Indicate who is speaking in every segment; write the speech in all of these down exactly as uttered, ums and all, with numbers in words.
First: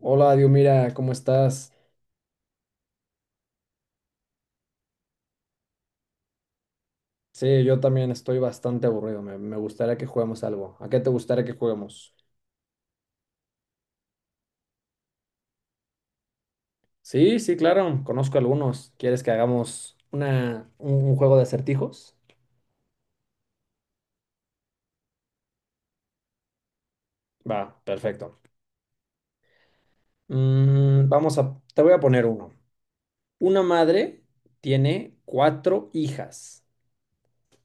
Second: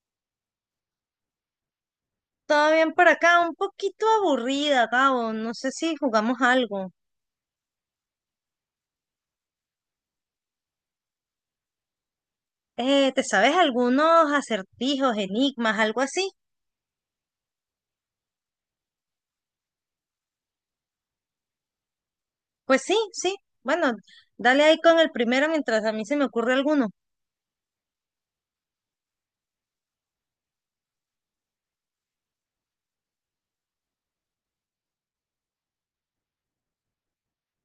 Speaker 1: Hola, Dios, mira, ¿cómo estás?
Speaker 2: Todo bien por acá, un poquito aburrida, Gabo. No sé si jugamos algo.
Speaker 1: Sí, yo también estoy bastante aburrido. Me, me gustaría que juguemos algo. ¿A qué te gustaría que juguemos?
Speaker 2: Eh, ¿te sabes algunos acertijos, enigmas, algo así?
Speaker 1: Sí, sí, claro, conozco algunos. ¿Quieres que hagamos una, un, un juego de acertijos?
Speaker 2: Pues sí, sí. Bueno, dale ahí con el primero mientras a mí se me ocurre alguno.
Speaker 1: Va, perfecto. Mm, vamos a, te voy a poner uno. Una madre tiene cuatro hijas.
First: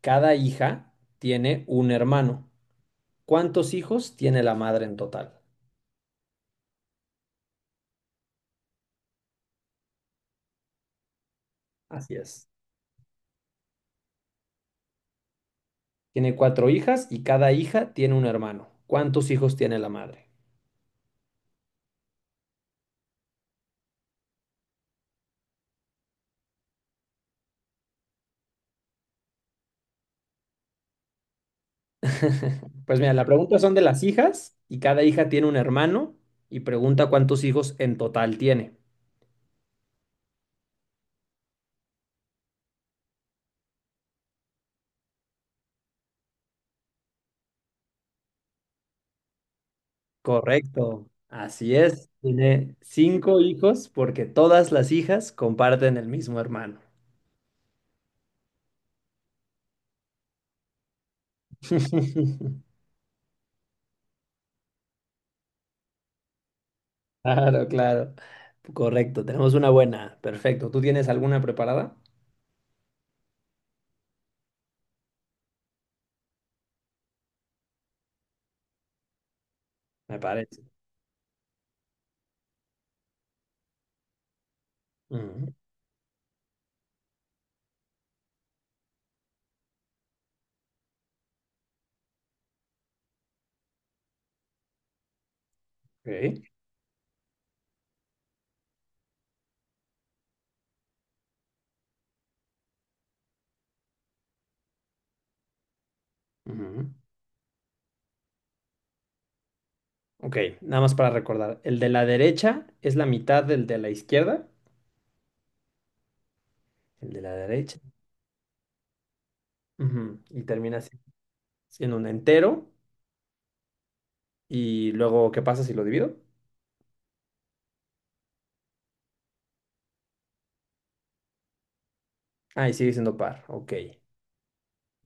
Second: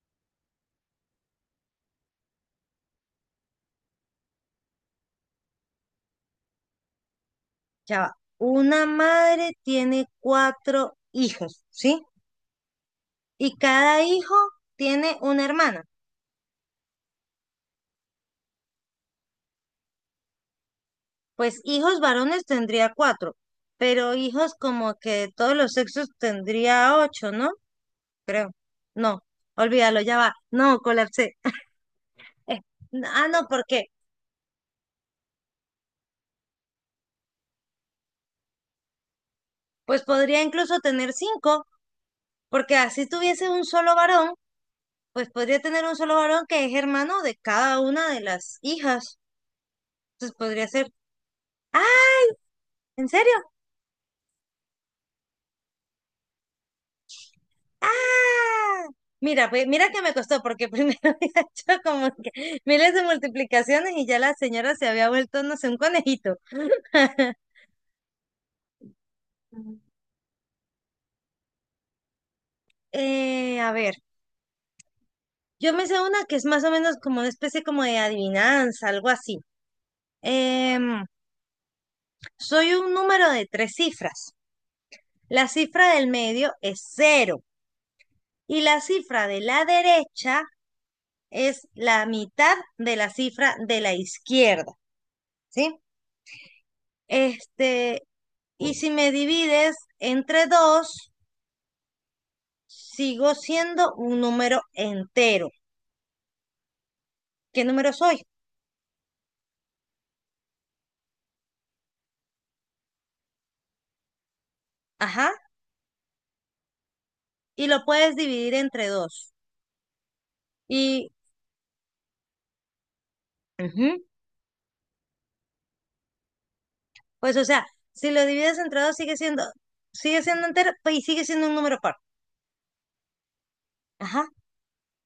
Speaker 1: Cada hija tiene un hermano. ¿Cuántos hijos tiene la madre en total?
Speaker 2: Ya va. Una madre tiene cuatro hijos, ¿sí?
Speaker 1: Así es.
Speaker 2: Y cada hijo tiene una hermana.
Speaker 1: Tiene cuatro hijas y cada hija tiene un hermano. ¿Cuántos hijos tiene la madre?
Speaker 2: Pues hijos varones tendría cuatro, pero hijos como que de todos los sexos tendría ocho, ¿no? Creo. No, olvídalo, ya va. No, colapsé. Eh,
Speaker 1: Pues mira, la
Speaker 2: ah, no,
Speaker 1: pregunta son de
Speaker 2: porque
Speaker 1: las hijas y cada hija tiene un hermano y pregunta cuántos hijos en total tiene.
Speaker 2: pues podría incluso tener cinco, porque así tuviese un solo varón, pues podría tener un solo varón que es hermano de cada una de las hijas. Entonces podría ser,
Speaker 1: Correcto, así
Speaker 2: ah,
Speaker 1: es. Tiene
Speaker 2: ¿en serio?
Speaker 1: cinco hijos porque todas las hijas comparten el mismo hermano.
Speaker 2: Ah, mira, pues, mira que me costó, porque primero había hecho como que miles de multiplicaciones y ya la señora se había vuelto, no sé, un conejito.
Speaker 1: Claro, claro. Correcto, tenemos una buena. Perfecto. ¿Tú tienes alguna preparada?
Speaker 2: Eh, a ver, yo me sé una que es más o menos como una especie como de adivinanza, algo así.
Speaker 1: Me parece.
Speaker 2: Em, Soy un número de tres cifras. La
Speaker 1: Ujú,
Speaker 2: cifra del medio es cero y la cifra de la derecha es la mitad de la cifra de la izquierda, ¿sí?
Speaker 1: ok,
Speaker 2: Este, y si me divides entre dos, sigo siendo un número entero.
Speaker 1: ujú.
Speaker 2: ¿Qué número soy?
Speaker 1: Ok, nada más para recordar. El de la derecha es la mitad del de la izquierda.
Speaker 2: Ajá.
Speaker 1: El de la
Speaker 2: Y
Speaker 1: derecha.
Speaker 2: lo puedes dividir entre dos.
Speaker 1: Ujú. Y termina si-
Speaker 2: Y,
Speaker 1: siendo un entero.
Speaker 2: ujú,
Speaker 1: Y luego, ¿qué pasa si lo divido?
Speaker 2: pues, o sea, si lo divides entre dos, sigue siendo, sigue siendo entero pues, y sigue siendo un número par.
Speaker 1: Ah, y sigue siendo par. Ok.
Speaker 2: Ajá,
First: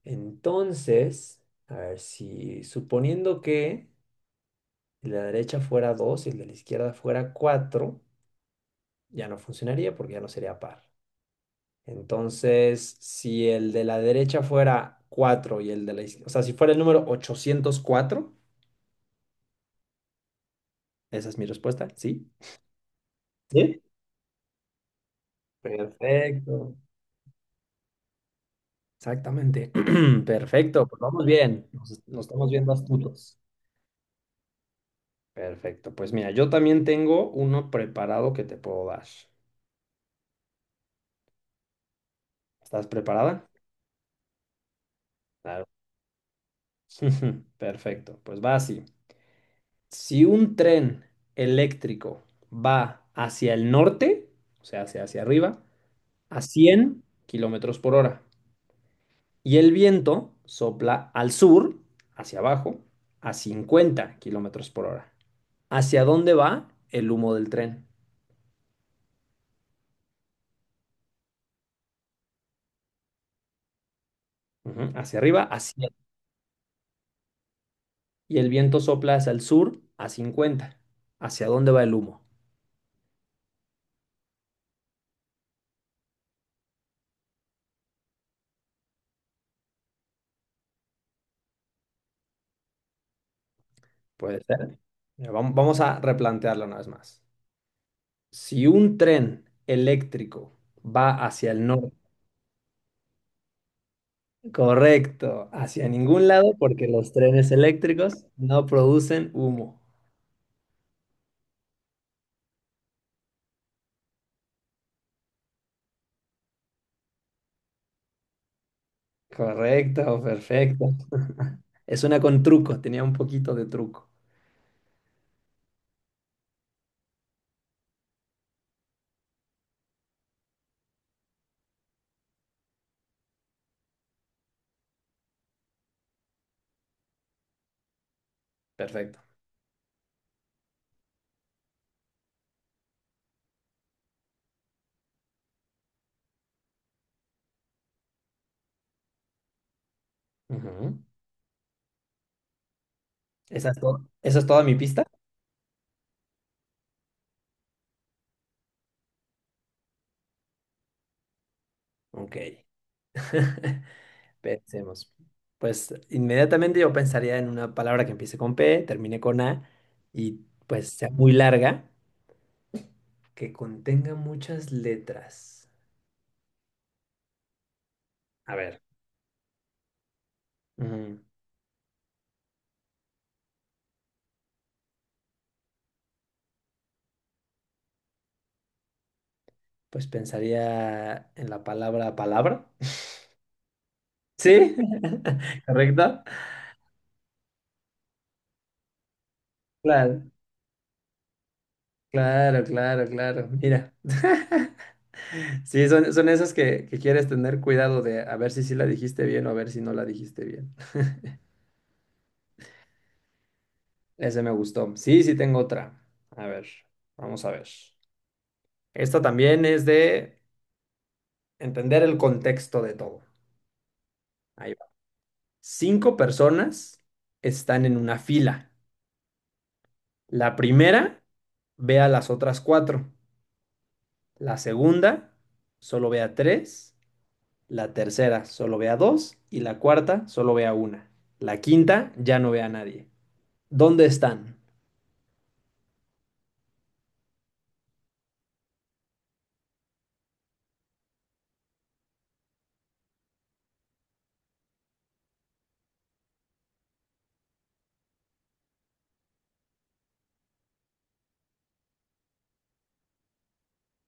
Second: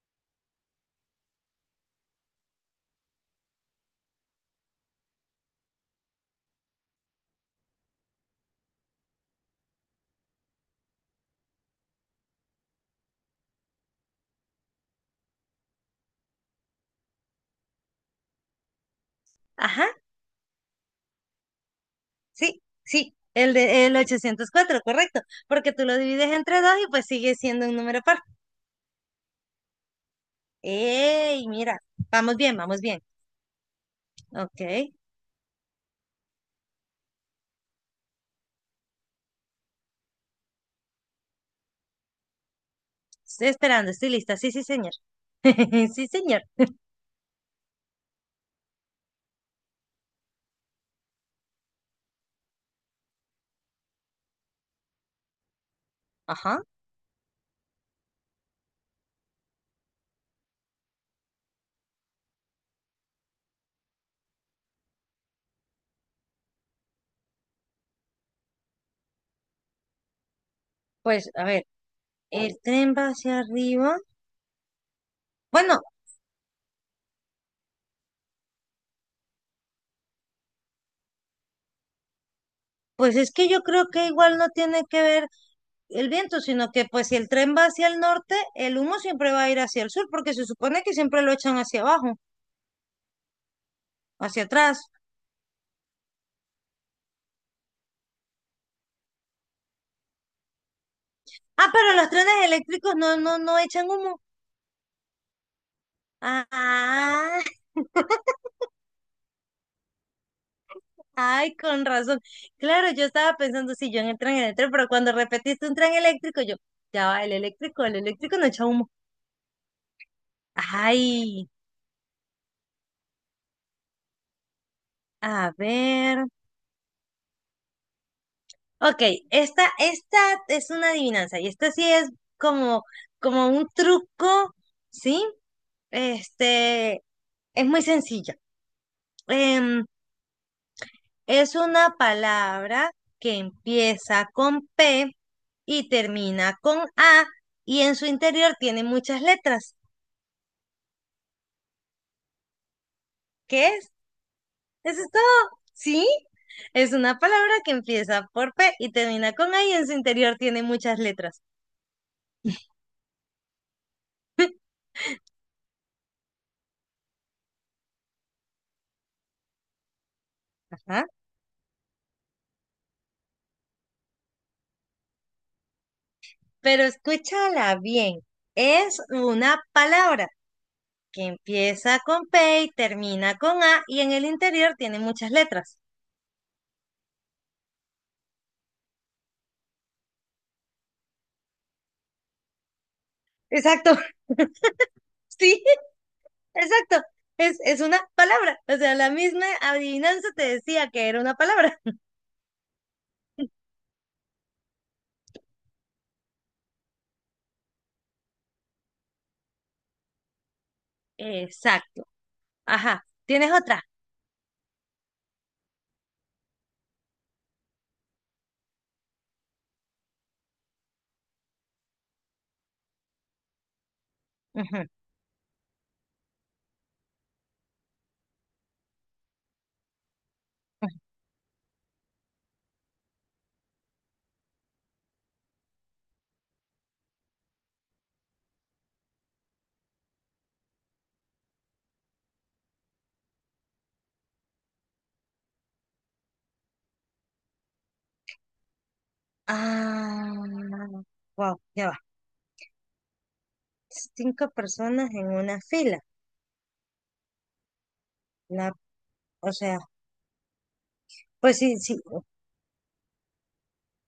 Speaker 1: Entonces, a ver si suponiendo que el de la derecha fuera dos y el de la izquierda fuera cuatro, ya no funcionaría porque ya no sería par. Entonces, si el de la derecha fuera cuatro y el de la izquierda, o sea, si fuera el número ochocientos cuatro,
Speaker 2: ajá.
Speaker 1: esa es mi respuesta, sí.
Speaker 2: Sí, sí, el
Speaker 1: ¿Sí?
Speaker 2: de el ochocientos cuatro, correcto, porque tú lo divides entre dos
Speaker 1: Perfecto,
Speaker 2: y pues sigue siendo un número par.
Speaker 1: exactamente. Perfecto, pues vamos
Speaker 2: ¡Ey,
Speaker 1: bien,
Speaker 2: mira!
Speaker 1: nos, nos
Speaker 2: Vamos
Speaker 1: estamos
Speaker 2: bien,
Speaker 1: viendo
Speaker 2: vamos bien.
Speaker 1: astutos.
Speaker 2: Ok,
Speaker 1: Perfecto, pues mira, yo también tengo uno preparado que te puedo dar. ¿Estás preparada?
Speaker 2: estoy esperando, estoy lista. Sí, sí, señor.
Speaker 1: Claro.
Speaker 2: Sí, señor.
Speaker 1: Perfecto, pues va así. Si un tren eléctrico va hacia el norte, o sea, hacia, hacia arriba, a
Speaker 2: Ajá.
Speaker 1: cien kilómetros por hora, y el viento sopla al sur, hacia abajo, a cincuenta kilómetros por hora. ¿Hacia dónde va el humo del tren?
Speaker 2: Pues a ver, el tren va hacia arriba.
Speaker 1: Ujú. Hacia arriba.
Speaker 2: Bueno,
Speaker 1: hacia... Y el viento sopla hacia el sur a cincuenta. ¿Hacia dónde va el humo?
Speaker 2: pues es que yo creo que igual no tiene que ver el viento, sino que pues si el tren va hacia el norte, el humo siempre va a ir hacia el sur, porque se supone que siempre lo echan hacia abajo,
Speaker 1: Puede
Speaker 2: hacia
Speaker 1: ser.
Speaker 2: atrás.
Speaker 1: Mira, vam- vamos a replantearlo una vez más. Si un tren eléctrico va hacia el
Speaker 2: Ah,
Speaker 1: norte,
Speaker 2: pero los trenes eléctricos no, no, no echan humo.
Speaker 1: correcto, hacia ningún lado, porque los
Speaker 2: Ah,
Speaker 1: trenes eléctricos no producen humo.
Speaker 2: ay, con razón. Claro, yo estaba pensando si yo en el tren eléctrico, pero cuando repetiste un tren eléctrico, yo, ya va, el eléctrico, el eléctrico no echa humo.
Speaker 1: Correcto, perfecto.
Speaker 2: Ay,
Speaker 1: Es una con truco, tenía un poquito de truco.
Speaker 2: a ver. Ok, esta, esta es una adivinanza y esta sí es como, como un truco, ¿sí? Este, es muy sencilla.
Speaker 1: Perfecto.
Speaker 2: Em, Es una palabra que empieza con P y termina con A y en su interior tiene muchas letras.
Speaker 1: Ujú.
Speaker 2: ¿Qué
Speaker 1: ¿Esa es
Speaker 2: es?
Speaker 1: todo- esa es toda mi
Speaker 2: Eso
Speaker 1: pista?
Speaker 2: es todo. ¿Sí? Es una palabra que empieza por P y termina con A y en su interior tiene muchas letras.
Speaker 1: Ok. Pensemos. Pues inmediatamente yo pensaría en una palabra que empiece con P, termine con A y pues
Speaker 2: Ajá.
Speaker 1: sea muy larga, que contenga muchas letras.
Speaker 2: Pero escúchala bien.
Speaker 1: A ver.
Speaker 2: Es una palabra
Speaker 1: mm,
Speaker 2: que empieza con P y termina con A y en el interior tiene muchas letras.
Speaker 1: Pues pensaría en la palabra palabra.
Speaker 2: Exacto,
Speaker 1: ¿Sí?
Speaker 2: sí.
Speaker 1: ¿Correcto?
Speaker 2: Exacto, es, es una palabra. O sea, la misma adivinanza
Speaker 1: Claro,
Speaker 2: te decía que era una palabra.
Speaker 1: claro, claro, claro. Mira. Sí, son, son esas que, que quieres tener cuidado de a ver si sí la dijiste bien o a ver si no la dijiste bien.
Speaker 2: Exacto. Ajá. ¿Tienes otra?
Speaker 1: Ese me gustó. Sí, sí tengo otra. A ver, vamos a ver. Esta también es de entender el contexto de todo. Ahí va.
Speaker 2: Ujú,
Speaker 1: Cinco personas están en una fila. La
Speaker 2: ujú.
Speaker 1: primera ve a las otras cuatro. La segunda solo ve a tres. La tercera solo ve a dos. Y la cuarta solo ve a una. La quinta ya no ve a nadie. ¿Dónde están?
Speaker 2: Ah, wow, ya va. Cinco personas en una fila. La, o sea, pues sí, sí.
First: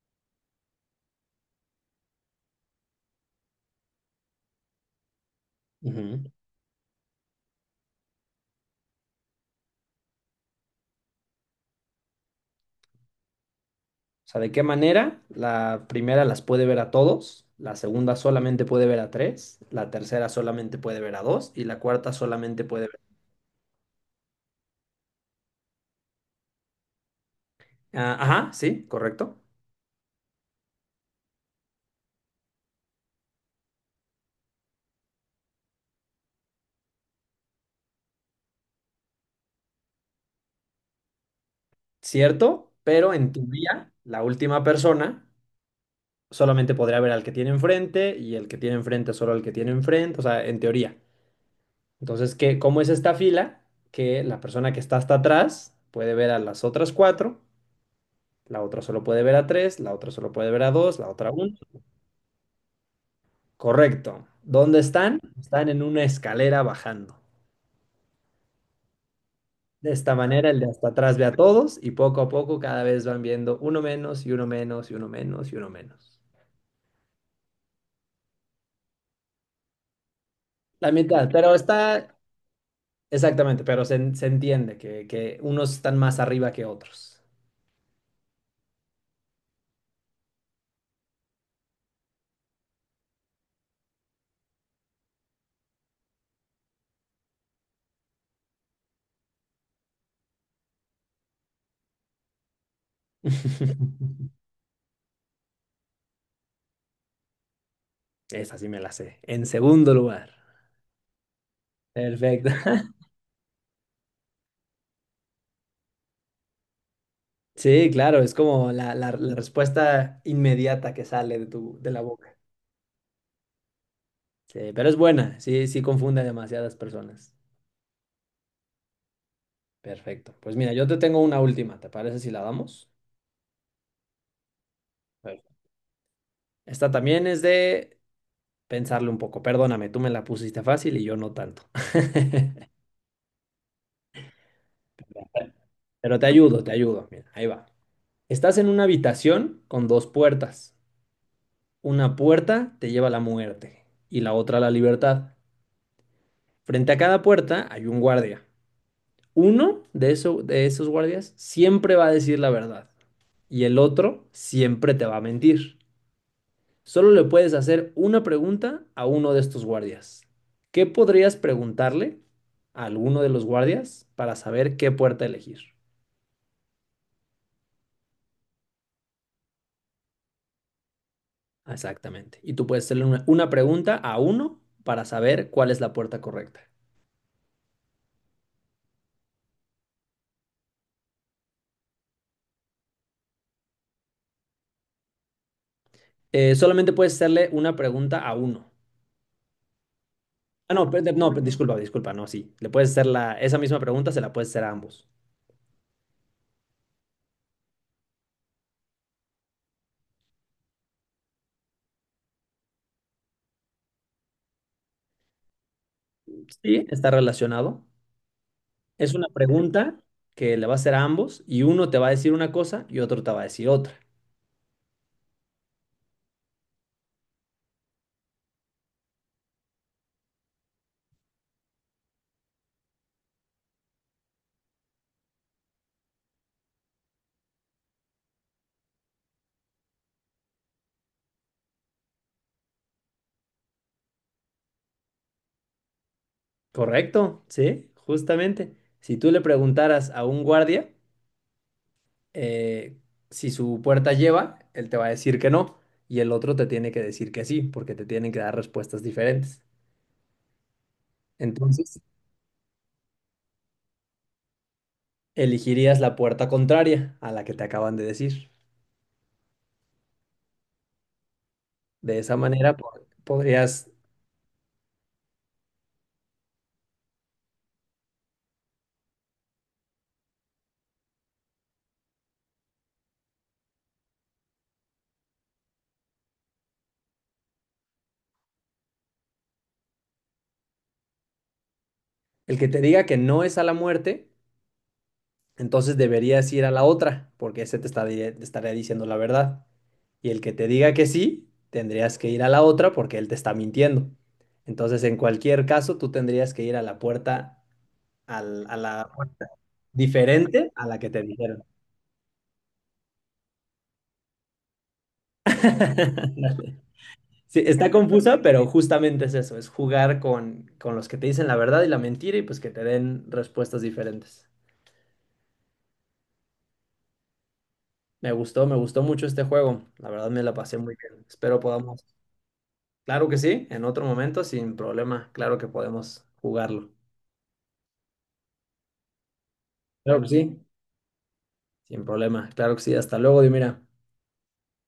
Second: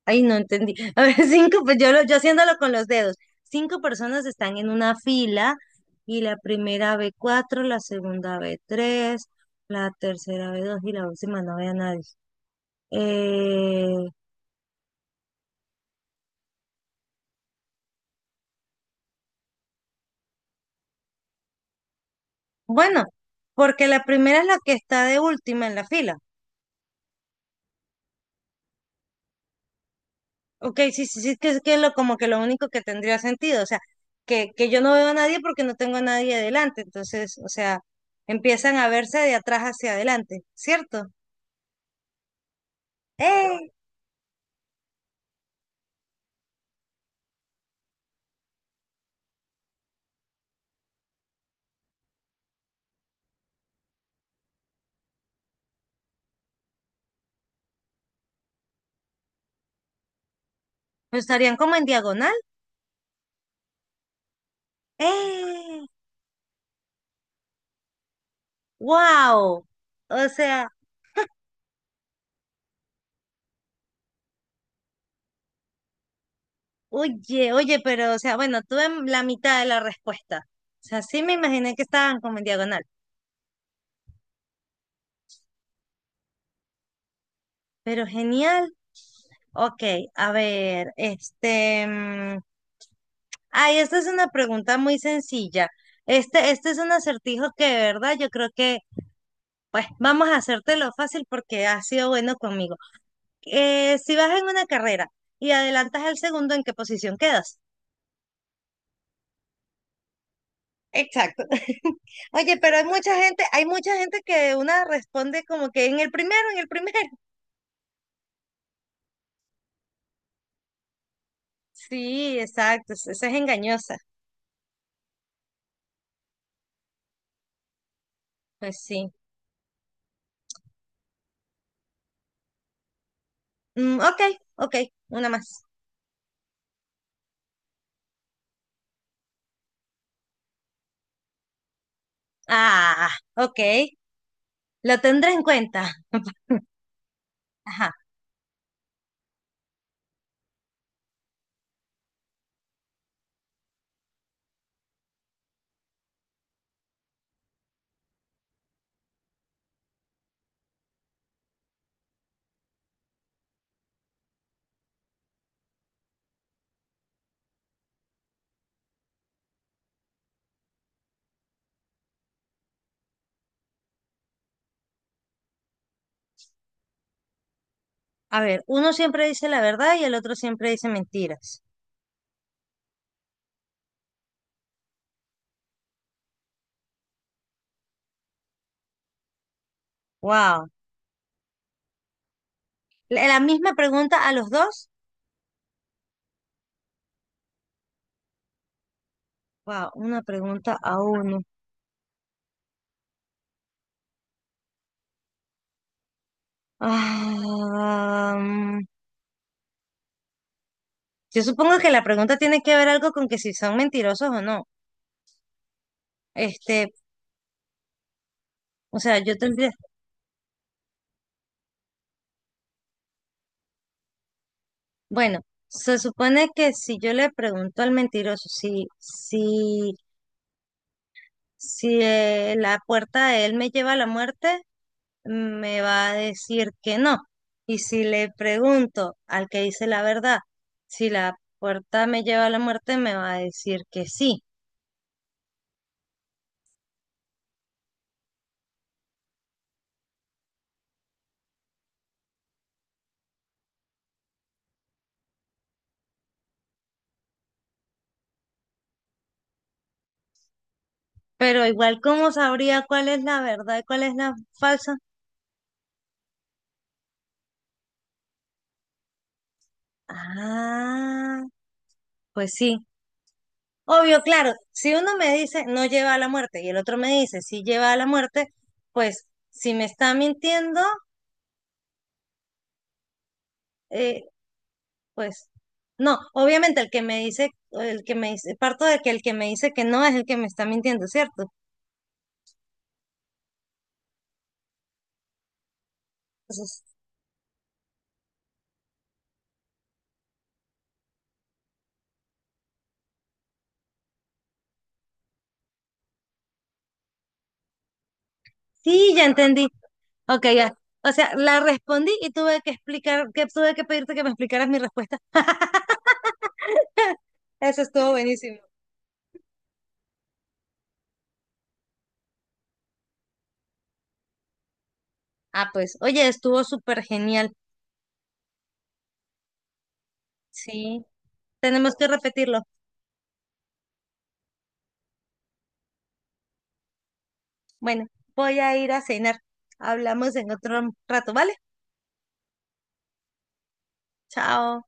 Speaker 2: Ay, no entendí. A ver, cinco, pues yo, lo- yo haciéndolo con los dedos. Cinco personas están en una fila
Speaker 1: Ujú.
Speaker 2: y
Speaker 1: O
Speaker 2: la primera ve cuatro, la segunda ve tres, la tercera ve dos y la última no ve a nadie. Eh,
Speaker 1: sea, ¿de qué manera? La primera las puede ver a todos, la segunda solamente puede ver a tres, la tercera solamente puede ver a dos y la cuarta solamente puede ver.
Speaker 2: Bueno, porque la primera es la que está de última en la fila.
Speaker 1: Ah, ajá, sí, correcto.
Speaker 2: Ok, sí, sí, sí, que es que lo, como que lo único que tendría sentido, o sea, que, que yo no veo a nadie porque no tengo a nadie adelante, entonces, o sea, empiezan a verse de atrás hacia adelante, ¿cierto?
Speaker 1: Cierto, pero en
Speaker 2: ¡Eh!
Speaker 1: teoría, la última persona solamente podría ver al que tiene enfrente y el que tiene enfrente solo al que tiene enfrente, o sea, en teoría. Entonces, ¿qué, cómo es esta fila? Que la persona que está hasta atrás puede ver a las otras cuatro, la otra solo puede ver a tres, la otra solo puede ver a dos, la
Speaker 2: Pero
Speaker 1: otra a.
Speaker 2: estarían como en diagonal.
Speaker 1: Correcto. ¿Dónde están? Están
Speaker 2: ¡Eh!
Speaker 1: en una escalera bajando.
Speaker 2: ¡Wow!
Speaker 1: De esta
Speaker 2: O
Speaker 1: manera, el
Speaker 2: sea,
Speaker 1: de hasta atrás ve a todos y poco a poco cada vez van viendo uno menos y uno menos y uno menos y uno menos.
Speaker 2: oye, oye, pero, o sea, bueno, tuve la mitad de la respuesta. O
Speaker 1: La
Speaker 2: sea, sí
Speaker 1: mitad,
Speaker 2: me
Speaker 1: pero
Speaker 2: imaginé que
Speaker 1: está
Speaker 2: estaban como en diagonal,
Speaker 1: exactamente, pero se, en- se entiende que, que, unos están más arriba que otros.
Speaker 2: pero genial. Ok, a ver, este, mm, ay, esta es una pregunta muy sencilla. Este, este es un acertijo que de verdad yo creo que, pues, vamos a hacértelo fácil porque has sido bueno conmigo. Eh, si vas en una carrera y adelantas al segundo, ¿en qué posición quedas?
Speaker 1: Esa sí me la sé. En segundo lugar.
Speaker 2: Exacto.
Speaker 1: Perfecto.
Speaker 2: Oye, pero hay mucha gente, hay mucha gente que una responde como que en el primero, en el primero.
Speaker 1: Sí, claro, es como la, la- la respuesta inmediata que sale de tu, de la boca.
Speaker 2: Sí, exacto, es- esa es engañosa.
Speaker 1: Sí, pero es buena, sí, sí confunde a demasiadas personas.
Speaker 2: Pues sí.
Speaker 1: Perfecto. Pues mira, yo te tengo una última, ¿te parece si la damos?
Speaker 2: Mm, ok, ok, una
Speaker 1: Perfecto.
Speaker 2: más.
Speaker 1: Esta también es de pensarle un poco. Perdóname, tú me la pusiste fácil y yo no tanto.
Speaker 2: Ah, ok. La tendré en cuenta.
Speaker 1: Pero te ayudo, te ayudo. Mira, ahí va.
Speaker 2: Ajá.
Speaker 1: Estás en una habitación con dos puertas. Una puerta te lleva a la muerte y la otra a la libertad. Frente a cada puerta hay un guardia. Uno de, eso- de esos guardias siempre va a decir la verdad y el otro siempre te va a mentir. Solo le puedes hacer una pregunta a uno de estos guardias. ¿Qué podrías preguntarle a alguno de los guardias para saber qué puerta elegir?
Speaker 2: A ver, uno siempre dice la verdad y el otro siempre dice mentiras.
Speaker 1: Exactamente. Y tú puedes hacerle una, una pregunta a uno para saber cuál es la puerta correcta.
Speaker 2: Wow. La, la misma pregunta a los dos.
Speaker 1: Eh, solamente puedes hacerle una pregunta a uno.
Speaker 2: Wow, una
Speaker 1: Ah,
Speaker 2: pregunta
Speaker 1: no, pe-
Speaker 2: a
Speaker 1: no, pe-
Speaker 2: uno.
Speaker 1: disculpa, disculpa, no, sí. Le puedes hacer la, esa misma pregunta, se la puedes hacer a ambos.
Speaker 2: Ah, mm, yo supongo que la pregunta tiene que ver algo con que si son mentirosos o no.
Speaker 1: Sí,
Speaker 2: Este,
Speaker 1: está relacionado.
Speaker 2: o
Speaker 1: Es
Speaker 2: sea,
Speaker 1: una
Speaker 2: yo tendría,
Speaker 1: pregunta que le va a hacer a ambos y uno te va a decir una cosa y otro te va a decir otra.
Speaker 2: bueno, se supone que si yo le pregunto al mentiroso si, si, si eh, la puerta de él me lleva a la muerte, me va a decir que no. Y si le pregunto al que dice la verdad, si la puerta me lleva a la muerte, me va a decir que sí.
Speaker 1: Correcto, sí, justamente. Si tú le preguntaras a un guardia eh, si su puerta lleva, él te va a decir que no y el otro te tiene que decir que sí, porque te tienen que dar respuestas diferentes.
Speaker 2: Pero
Speaker 1: Entonces,
Speaker 2: igual, ¿cómo sabría cuál es la verdad y cuál es la falsa?
Speaker 1: elegirías la puerta contraria a la que te acaban de decir.
Speaker 2: Ah,
Speaker 1: De esa
Speaker 2: pues
Speaker 1: manera,
Speaker 2: sí.
Speaker 1: po- podrías,
Speaker 2: Obvio, claro, si uno me dice no lleva a la muerte y el otro me dice sí lleva a la muerte, pues si me está mintiendo, eh, pues no, obviamente el que me dice, el que me dice, parto de que el que me dice que no es el que me está mintiendo, ¿cierto?
Speaker 1: el que te diga que no es a la muerte, entonces deberías ir a
Speaker 2: Entonces,
Speaker 1: la otra, porque ese te está dire- te estaría diciendo la verdad. Y el que te diga que sí, tendrías que ir a la otra porque él te está mintiendo. Entonces, en cualquier caso, tú tendrías que ir a la puerta, al- a la
Speaker 2: sí, ya
Speaker 1: puerta
Speaker 2: entendí. Ok,
Speaker 1: diferente
Speaker 2: ya.
Speaker 1: a la que
Speaker 2: O
Speaker 1: te
Speaker 2: sea, la
Speaker 1: dijeron.
Speaker 2: respondí y tuve que explicar, que tuve que pedirte que me explicaras mi respuesta.
Speaker 1: Dale. Sí,
Speaker 2: Eso
Speaker 1: está
Speaker 2: estuvo
Speaker 1: confusa,
Speaker 2: buenísimo.
Speaker 1: pero justamente es eso, es jugar con, con los que te dicen la verdad y la mentira y pues que te den respuestas diferentes.
Speaker 2: Ah, pues, oye, estuvo súper genial.
Speaker 1: Me gustó, me gustó mucho este juego. La verdad me la pasé muy
Speaker 2: Sí,
Speaker 1: bien. Espero
Speaker 2: tenemos
Speaker 1: podamos.
Speaker 2: que repetirlo.
Speaker 1: Claro que sí, en otro momento, sin problema. Claro que podemos jugarlo.
Speaker 2: Bueno, voy a ir a cenar.
Speaker 1: Claro que
Speaker 2: Hablamos en
Speaker 1: sí.
Speaker 2: otro rato, ¿vale?
Speaker 1: Sin problema. Claro que sí. Hasta luego, Dimira.
Speaker 2: Chao.